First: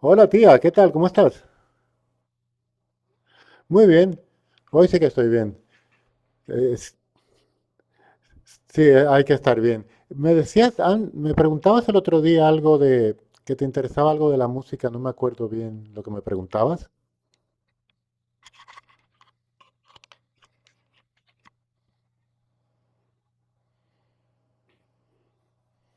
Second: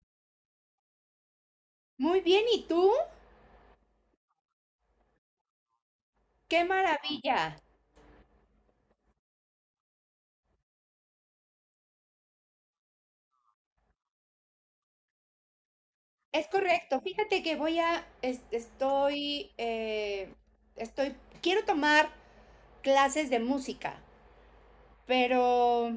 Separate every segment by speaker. Speaker 1: Hola tía, ¿qué tal? ¿Cómo estás?
Speaker 2: Muy bien, ¿y tú?
Speaker 1: Muy bien. Hoy sí que estoy bien.
Speaker 2: ¡Qué
Speaker 1: Eh, s-
Speaker 2: maravilla!
Speaker 1: sí, hay que estar bien. Me preguntabas el otro día algo de que te interesaba algo de la música, no me acuerdo bien lo que me
Speaker 2: Es
Speaker 1: preguntabas.
Speaker 2: correcto. Fíjate que voy a, estoy, estoy, quiero tomar clases de música, pero,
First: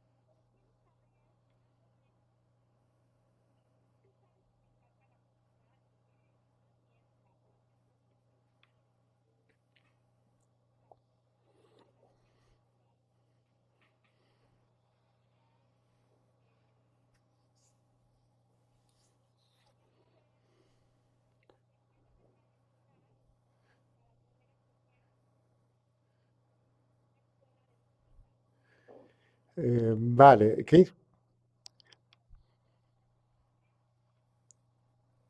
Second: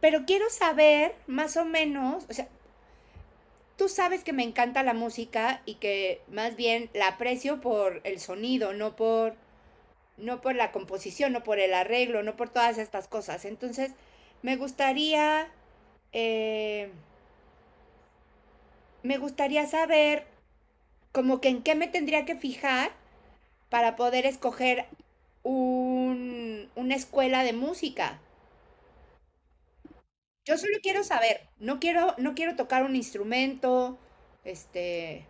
Speaker 2: pero quiero saber más o menos, o sea, tú sabes que me encanta la música y que más bien la aprecio por el sonido, no por la composición, no por el arreglo, no por todas estas cosas. Entonces, me gustaría eh, me gustaría saber como que en qué me tendría que fijar para poder escoger una escuela de música. Yo
Speaker 1: Vale,
Speaker 2: solo quiero saber, no quiero tocar un instrumento, este,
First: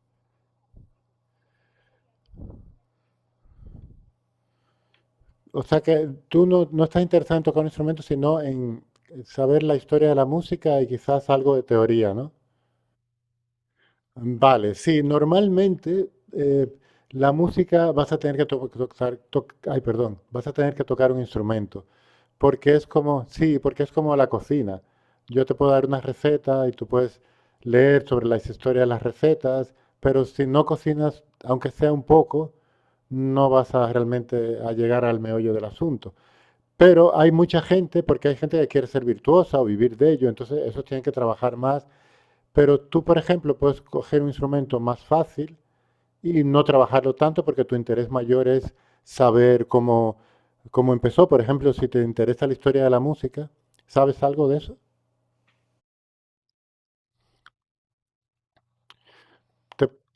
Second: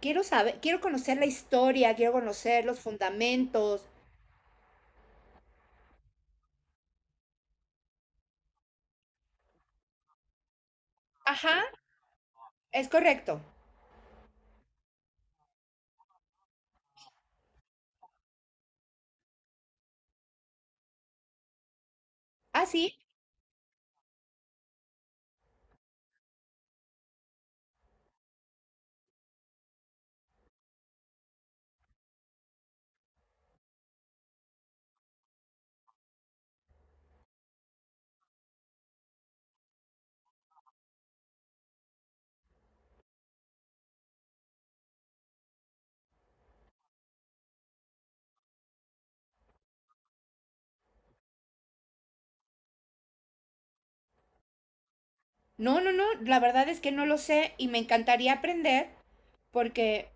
Speaker 2: quiero saber, quiero conocer la historia, quiero conocer los fundamentos.
Speaker 1: o sea que tú no, no estás interesado en tocar un instrumento, sino en saber la historia de la música y quizás algo
Speaker 2: Ajá,
Speaker 1: de teoría, ¿no?
Speaker 2: es correcto.
Speaker 1: Vale, sí, normalmente la música vas a tener que to- tocar, toc- ay, perdón, vas a tener que tocar un instrumento,
Speaker 2: Ah,
Speaker 1: porque es
Speaker 2: sí.
Speaker 1: como, sí, porque es como la cocina. Yo te puedo dar una receta y tú puedes leer sobre la historia de las recetas, pero si no cocinas, aunque sea un poco, no vas a realmente a llegar al meollo del asunto. Pero hay mucha gente, porque hay gente que quiere ser virtuosa o vivir de ello, entonces eso tienen que trabajar más, pero tú, por ejemplo, puedes coger un instrumento más fácil y no trabajarlo tanto porque tu interés mayor es saber cómo, cómo empezó. Por ejemplo, si te interesa la historia de la música, ¿sabes algo de eso?
Speaker 2: No, no, no, la verdad es que no lo sé y me encantaría aprender
Speaker 1: Te-
Speaker 2: porque,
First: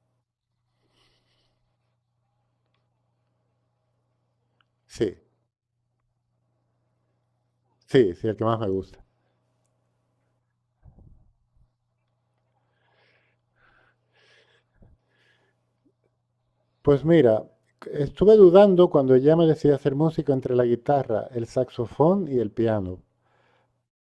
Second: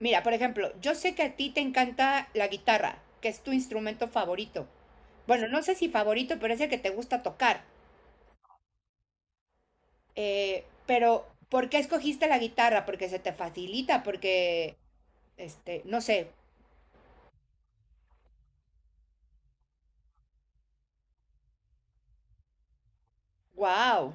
Speaker 2: mira, por ejemplo, yo sé que a ti te encanta la guitarra, que es tu instrumento favorito.
Speaker 1: sí,
Speaker 2: Bueno, no sé si favorito, pero es el que te gusta tocar.
Speaker 1: sí, sí, el que más me gusta.
Speaker 2: Pero, ¿por qué escogiste la guitarra? Porque se te facilita, porque, este, no sé,
Speaker 1: Pues mira, estuve dudando cuando ya me decidí a hacer música entre la guitarra, el saxofón y el piano.
Speaker 2: wow.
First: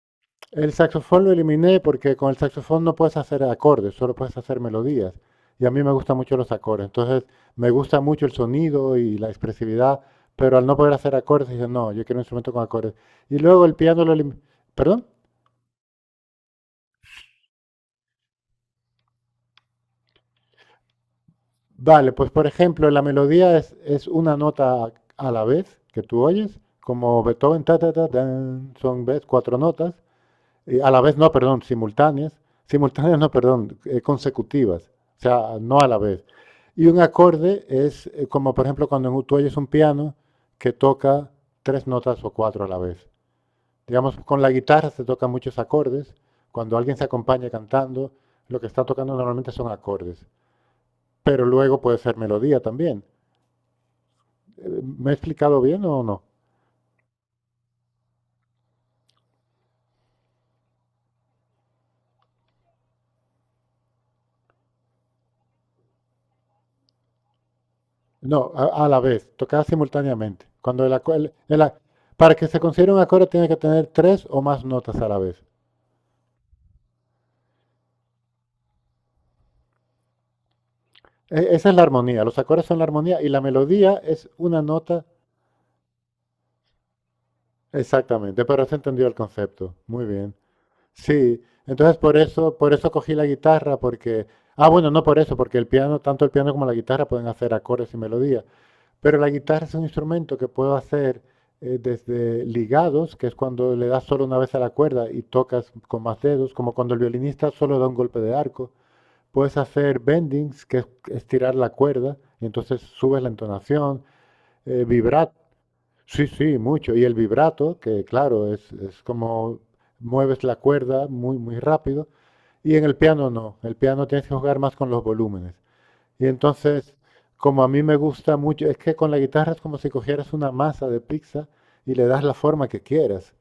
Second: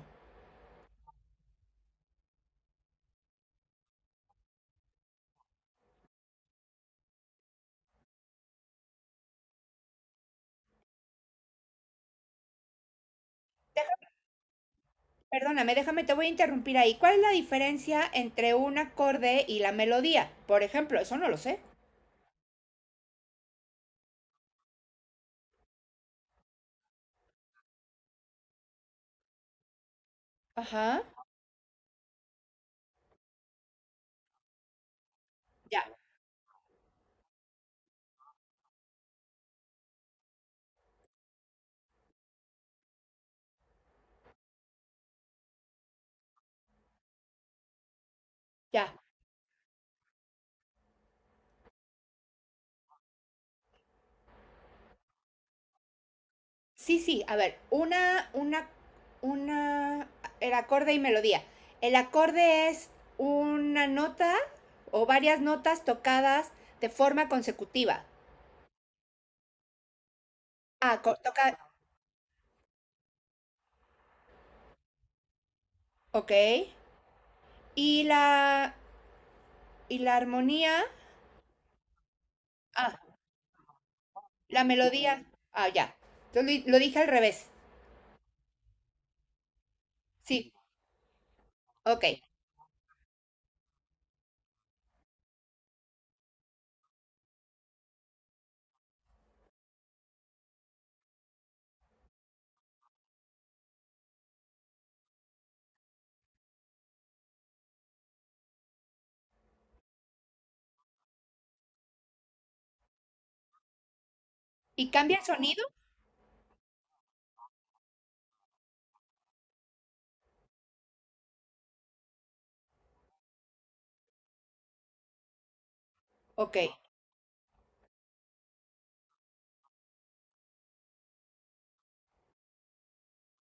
Speaker 1: El saxofón lo eliminé porque con el saxofón no puedes hacer acordes, solo puedes hacer melodías. Y a mí me gustan mucho los acordes. Entonces, me gusta mucho el sonido y la expresividad, pero al no poder hacer acordes, dije, no, yo quiero un instrumento con acordes. Y luego el piano lo eliminé. ¿Perdón?
Speaker 2: Perdóname, déjame, te voy a interrumpir ahí. ¿Cuál es la diferencia entre un acorde y la melodía? Por ejemplo, eso no lo sé.
Speaker 1: Vale, pues por ejemplo, la melodía es una nota a la vez que tú oyes, como Beethoven, ta, ta, ta, tan, son ves, cuatro notas. Y a la
Speaker 2: Ajá,
Speaker 1: vez, no, perdón, simultáneas. Simultáneas, no, perdón, consecutivas. O sea, no
Speaker 2: ya,
Speaker 1: a la vez. Y un acorde es como, por ejemplo, cuando tú oyes un piano que toca tres notas o cuatro a la vez. Digamos, con la guitarra se tocan muchos acordes. Cuando alguien se acompaña cantando, lo que está
Speaker 2: ya.
Speaker 1: tocando normalmente son acordes. Pero luego puede ser melodía también. ¿Me he explicado bien o no?
Speaker 2: Sí, sí, a ver, una, el acorde y melodía. El acorde es una nota o varias notas tocadas de forma consecutiva.
Speaker 1: No, a la vez, tocar simultáneamente. Cuando el aco-
Speaker 2: Toca,
Speaker 1: el a- Para que se considere un acorde tiene que tener tres o más notas a la vez.
Speaker 2: ok. Y la, y la armonía,
Speaker 1: Esa es la armonía, los acordes son la
Speaker 2: ah,
Speaker 1: armonía y la melodía es una
Speaker 2: la
Speaker 1: nota.
Speaker 2: melodía, ah, ya. Lo dije al revés,
Speaker 1: Exactamente, pero se entendió el concepto. Muy bien.
Speaker 2: sí,
Speaker 1: Sí, entonces
Speaker 2: ok.
Speaker 1: por eso cogí la guitarra, porque, ah, bueno, no por eso, porque el piano, tanto el piano como la guitarra pueden hacer acordes y melodía. Pero la guitarra es un instrumento que puedo hacer desde ligados, que es cuando le das solo una vez a la cuerda y tocas con más dedos, como cuando el violinista solo da un golpe de arco. Puedes hacer bendings, que es estirar la cuerda, y entonces subes la entonación.
Speaker 2: ¿Y cambia el
Speaker 1: Vibrato,
Speaker 2: sonido?
Speaker 1: sí, sí, mucho. Y el vibrato, que claro, es como mueves la cuerda muy, muy rápido. Y en el piano no, el piano tienes que jugar más con los volúmenes. Y
Speaker 2: Ok.
Speaker 1: entonces, como a mí me gusta mucho, es que con la guitarra es como si cogieras una masa de pizza y le das la forma que quieras.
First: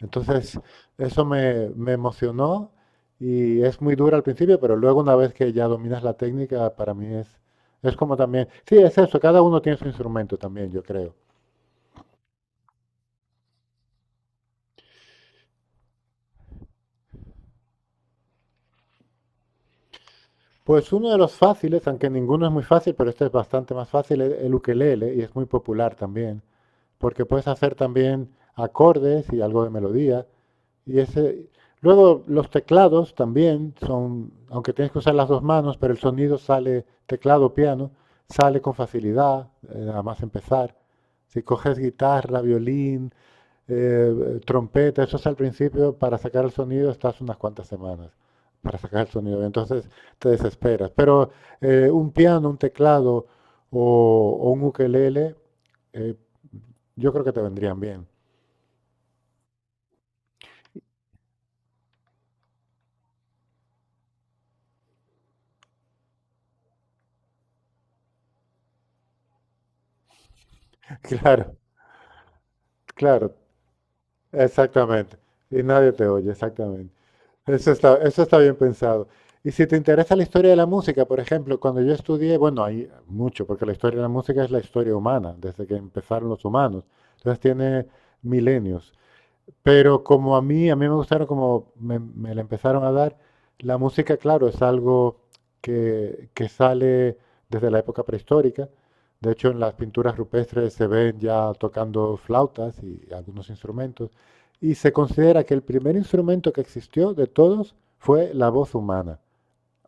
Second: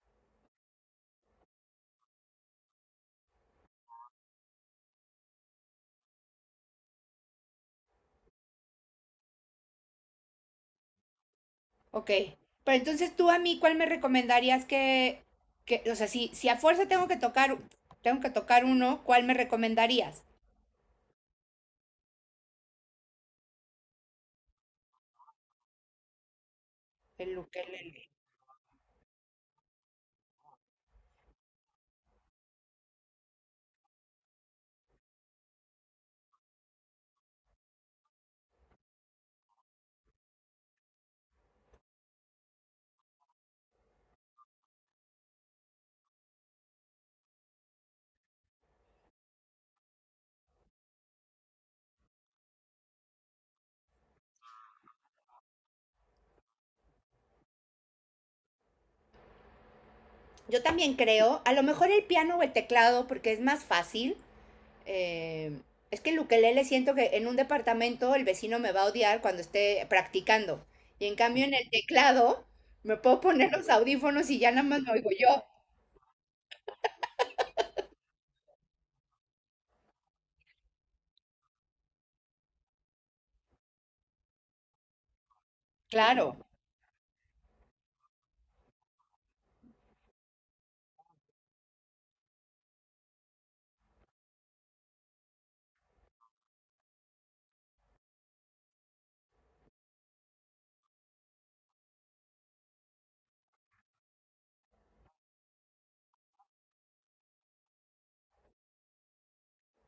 Speaker 1: Entonces, eso me, me emocionó y es muy dura al principio, pero luego una vez que ya dominas la técnica, para mí es como también... Sí, es eso, cada uno tiene su instrumento también, yo creo.
Speaker 2: Ok. Pero entonces tú a mí, ¿cuál me recomendarías que o sea, si a fuerza tengo que tocar uno, ¿cuál me recomendarías?
Speaker 1: Pues uno de los fáciles, aunque ninguno es muy fácil, pero este es bastante más fácil, es el ukelele y es muy popular también, porque
Speaker 2: El
Speaker 1: puedes hacer
Speaker 2: ukelele.
Speaker 1: también acordes y algo de melodía. Y ese, luego los teclados también son, aunque tienes que usar las dos manos, pero el sonido sale, teclado, piano, sale con facilidad, nada más empezar. Si coges guitarra, violín, trompeta, eso es al principio, para sacar el sonido estás unas cuantas semanas para sacar el sonido. Entonces te desesperas. Pero un piano, un teclado o un ukelele, eh, yo creo que te vendrían bien.
Speaker 2: Yo también creo, a lo mejor el piano o el teclado, porque es más fácil. eh, es que el ukelele siento que en un departamento el vecino me va a odiar cuando esté practicando. Y en cambio en
Speaker 1: Claro,
Speaker 2: el teclado me puedo
Speaker 1: claro.
Speaker 2: poner los audífonos y ya nada más me oigo
Speaker 1: Exactamente.
Speaker 2: yo.
Speaker 1: Y nadie te oye, exactamente. Eso está bien pensado. Y si te interesa la historia de la música, por ejemplo, cuando yo estudié, bueno, hay mucho, porque la historia de la música es la historia humana, desde que
Speaker 2: Claro,
Speaker 1: empezaron los humanos. Entonces tiene milenios. Pero como a mí me gustaron como me la empezaron a dar, la música, claro, es algo que sale desde la época prehistórica. De hecho, en las pinturas rupestres se ven ya tocando flautas y algunos instrumentos. Y se considera que el primer instrumento que existió de todos fue la voz humana,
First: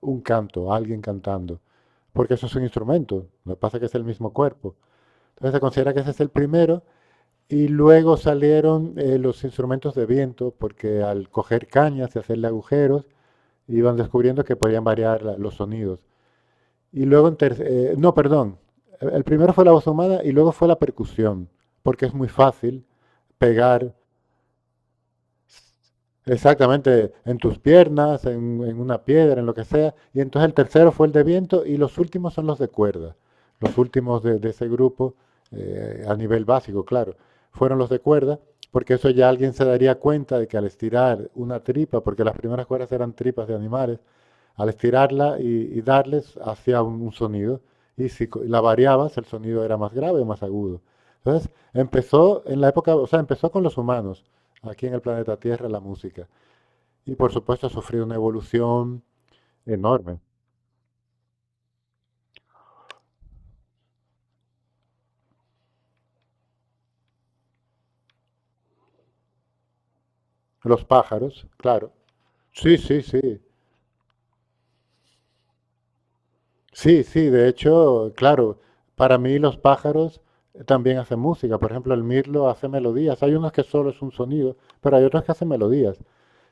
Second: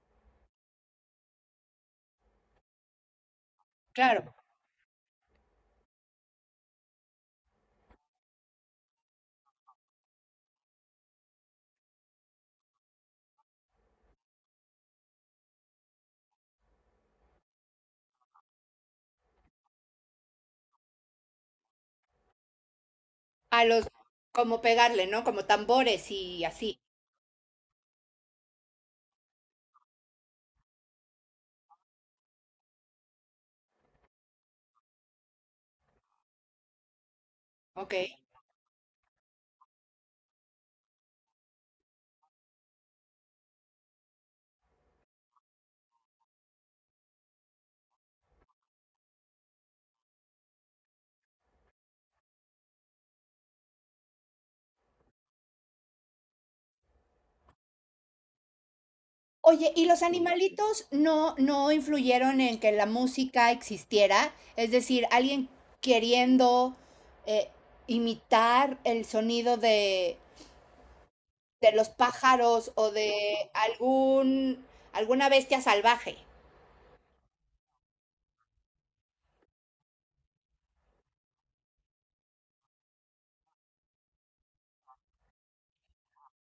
Speaker 1: un canto, alguien cantando. Porque eso es un instrumento, lo que pasa es que es el mismo
Speaker 2: claro.
Speaker 1: cuerpo. Entonces se considera que ese es el primero y luego salieron los instrumentos de viento, porque al coger cañas y hacerle agujeros, iban descubriendo que podían variar los sonidos. Y luego, en ter- no, perdón, el primero fue la voz humana y luego fue la percusión, porque es muy fácil
Speaker 2: A los,
Speaker 1: pegar.
Speaker 2: como pegarle, ¿no? Como tambores y así.
Speaker 1: Exactamente, en tus piernas, en una piedra, en lo que sea. Y entonces el tercero fue el de viento y los últimos son los de cuerda. Los últimos de ese grupo, a nivel básico, claro, fueron los de
Speaker 2: Okey.
Speaker 1: cuerda, porque eso ya alguien se daría cuenta de que al estirar una tripa, porque las primeras cuerdas eran tripas de animales, al estirarla y darles hacía un sonido. Y si co- la variabas, el sonido era más grave o más agudo. Entonces empezó en la época, o sea, empezó con los humanos aquí en el planeta Tierra la música. Y por supuesto ha sufrido una evolución
Speaker 2: Oye, ¿y los
Speaker 1: enorme.
Speaker 2: animalitos no influyeron en que la música existiera? Es decir, alguien queriendo, eh, imitar el sonido
Speaker 1: Los pájaros,
Speaker 2: de los
Speaker 1: claro.
Speaker 2: pájaros
Speaker 1: Sí,
Speaker 2: o
Speaker 1: sí,
Speaker 2: de
Speaker 1: sí.
Speaker 2: algún alguna bestia salvaje.
Speaker 1: Sí, sí, de hecho, claro, para mí los pájaros también hacen música. Por ejemplo, el mirlo hace melodías. Hay unos que solo es un sonido, pero hay otros que hacen melodías.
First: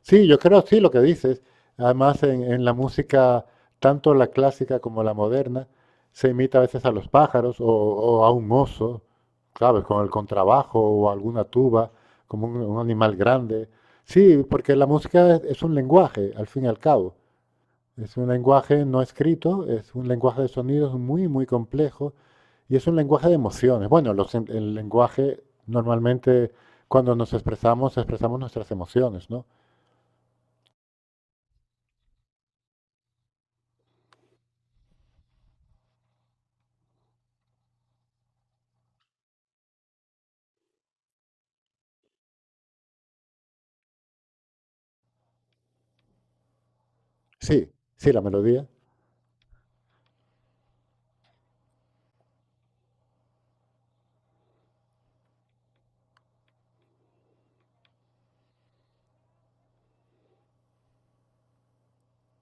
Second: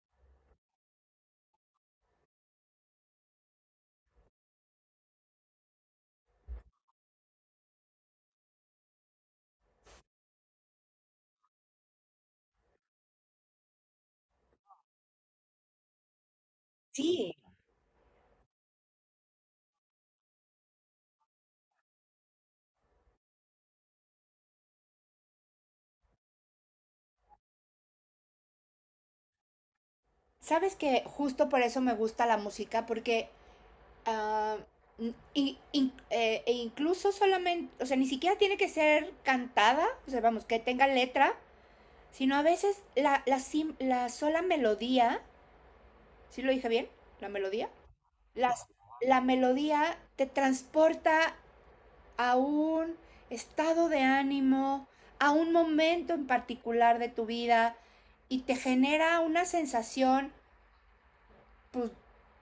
Speaker 1: Sí, yo creo, sí, lo que dices. Además, en la música, tanto la clásica como la moderna, se imita a veces a los pájaros o a un oso, ¿sabes? Con el contrabajo o alguna tuba, como un animal grande. Sí, porque la música es un lenguaje, al fin y al cabo.
Speaker 2: Sí.
Speaker 1: Es un lenguaje no escrito, es un lenguaje de sonidos muy, muy complejo y es un lenguaje de emociones. Bueno, el lenguaje normalmente cuando nos expresamos, expresamos nuestras emociones, ¿no?
Speaker 2: ¿Sabes que justo por eso me gusta la música? Porque, ah, mm, y in e incluso solamente, o sea, ni siquiera tiene que ser cantada, o sea, vamos, que tenga letra, sino a veces la sola melodía, ¿sí lo dije bien? ¿La
Speaker 1: Sí,
Speaker 2: melodía?
Speaker 1: sí, la
Speaker 2: Las,
Speaker 1: melodía,
Speaker 2: la melodía te transporta a un estado de ánimo, a un momento en particular de tu vida y te genera una sensación pues,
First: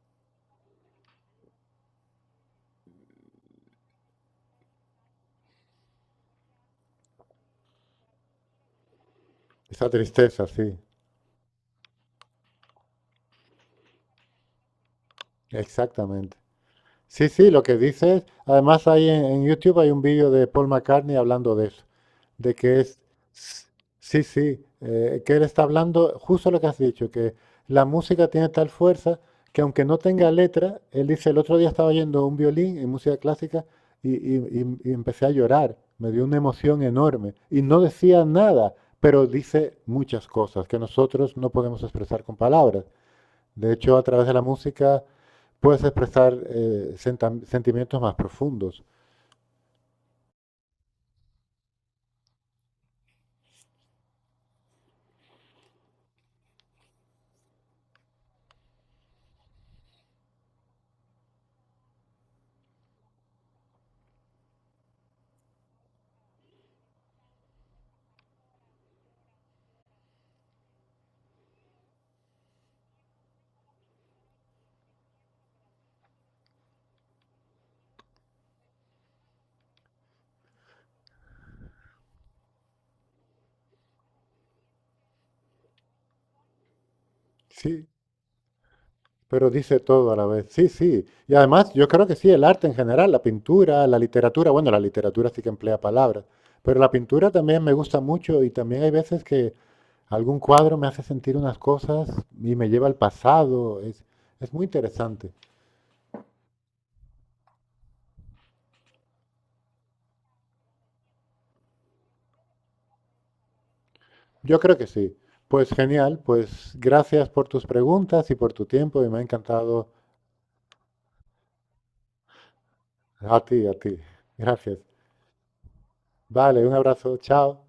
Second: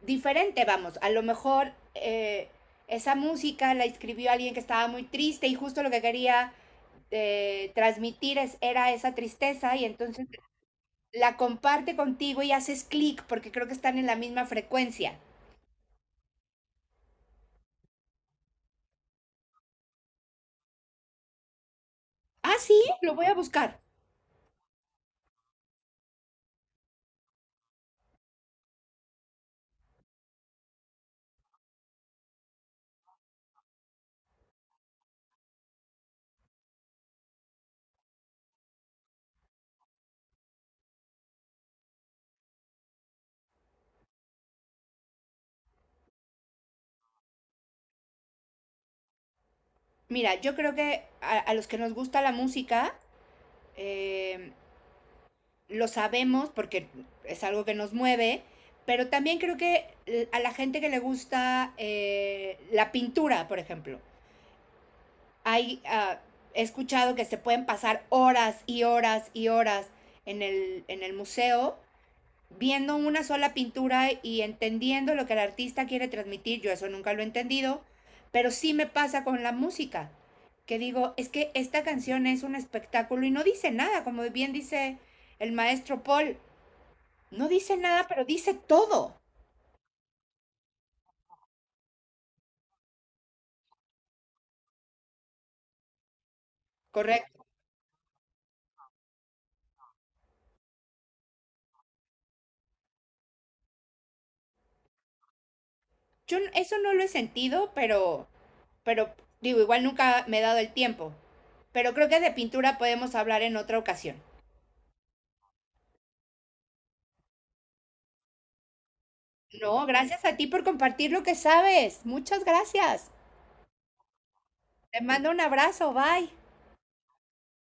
Speaker 2: diferente, vamos, a lo mejor esa música la escribió alguien que estaba muy triste y justo lo que quería era esa tristeza y
Speaker 1: esa
Speaker 2: entonces
Speaker 1: tristeza, sí,
Speaker 2: la comparte contigo y haces clic porque creo que están en la misma frecuencia.
Speaker 1: exactamente. Sí, sí, lo que dices, además hay en YouTube hay un vídeo de Paul McCartney hablando de eso. De
Speaker 2: Ah,
Speaker 1: que
Speaker 2: sí,
Speaker 1: es,
Speaker 2: lo voy a buscar.
Speaker 1: sí, sí, que él está hablando justo lo que has dicho, que la música tiene tal fuerza que aunque no tenga letra, él dice, el otro día estaba oyendo un violín en música clásica y empecé a llorar, me dio una emoción enorme y no decía nada, pero dice muchas cosas que nosotros no podemos expresar con palabras. De hecho, a través de la música puedes expresar sentimientos más profundos.
Speaker 2: Mira, yo creo que a los que nos gusta la música, eh, lo sabemos porque es algo que nos mueve, pero también creo que a la gente que le gusta la pintura, por ejemplo, hay, ah, he escuchado que se pueden pasar horas y horas y horas en en el museo viendo una sola pintura y entendiendo lo que el artista quiere transmitir, yo eso nunca lo he entendido, pero sí me pasa con la música, que digo, es que esta canción es un espectáculo y no dice nada, como bien dice el maestro Paul, no dice
Speaker 1: Sí,
Speaker 2: nada, pero dice todo,
Speaker 1: pero dice todo a la vez. Sí, sí. Y además, yo creo que sí, el arte en general, la pintura, la literatura, bueno, la literatura sí que emplea palabras, pero la pintura
Speaker 2: correcto.
Speaker 1: también me gusta mucho y también hay veces que algún cuadro me hace sentir unas cosas y me lleva al pasado. Es muy interesante.
Speaker 2: Yo eso no lo he sentido, pero digo, igual nunca me he dado el tiempo, pero creo que de pintura podemos hablar en otra ocasión.
Speaker 1: Yo creo que sí. Pues genial, pues gracias por tus preguntas y por tu tiempo y me ha
Speaker 2: No,
Speaker 1: encantado
Speaker 2: gracias a ti por compartir lo que sabes. Muchas gracias.
Speaker 1: a ti, a ti. Gracias.
Speaker 2: Te mando un abrazo, bye.
Speaker 1: Vale, un abrazo, chao.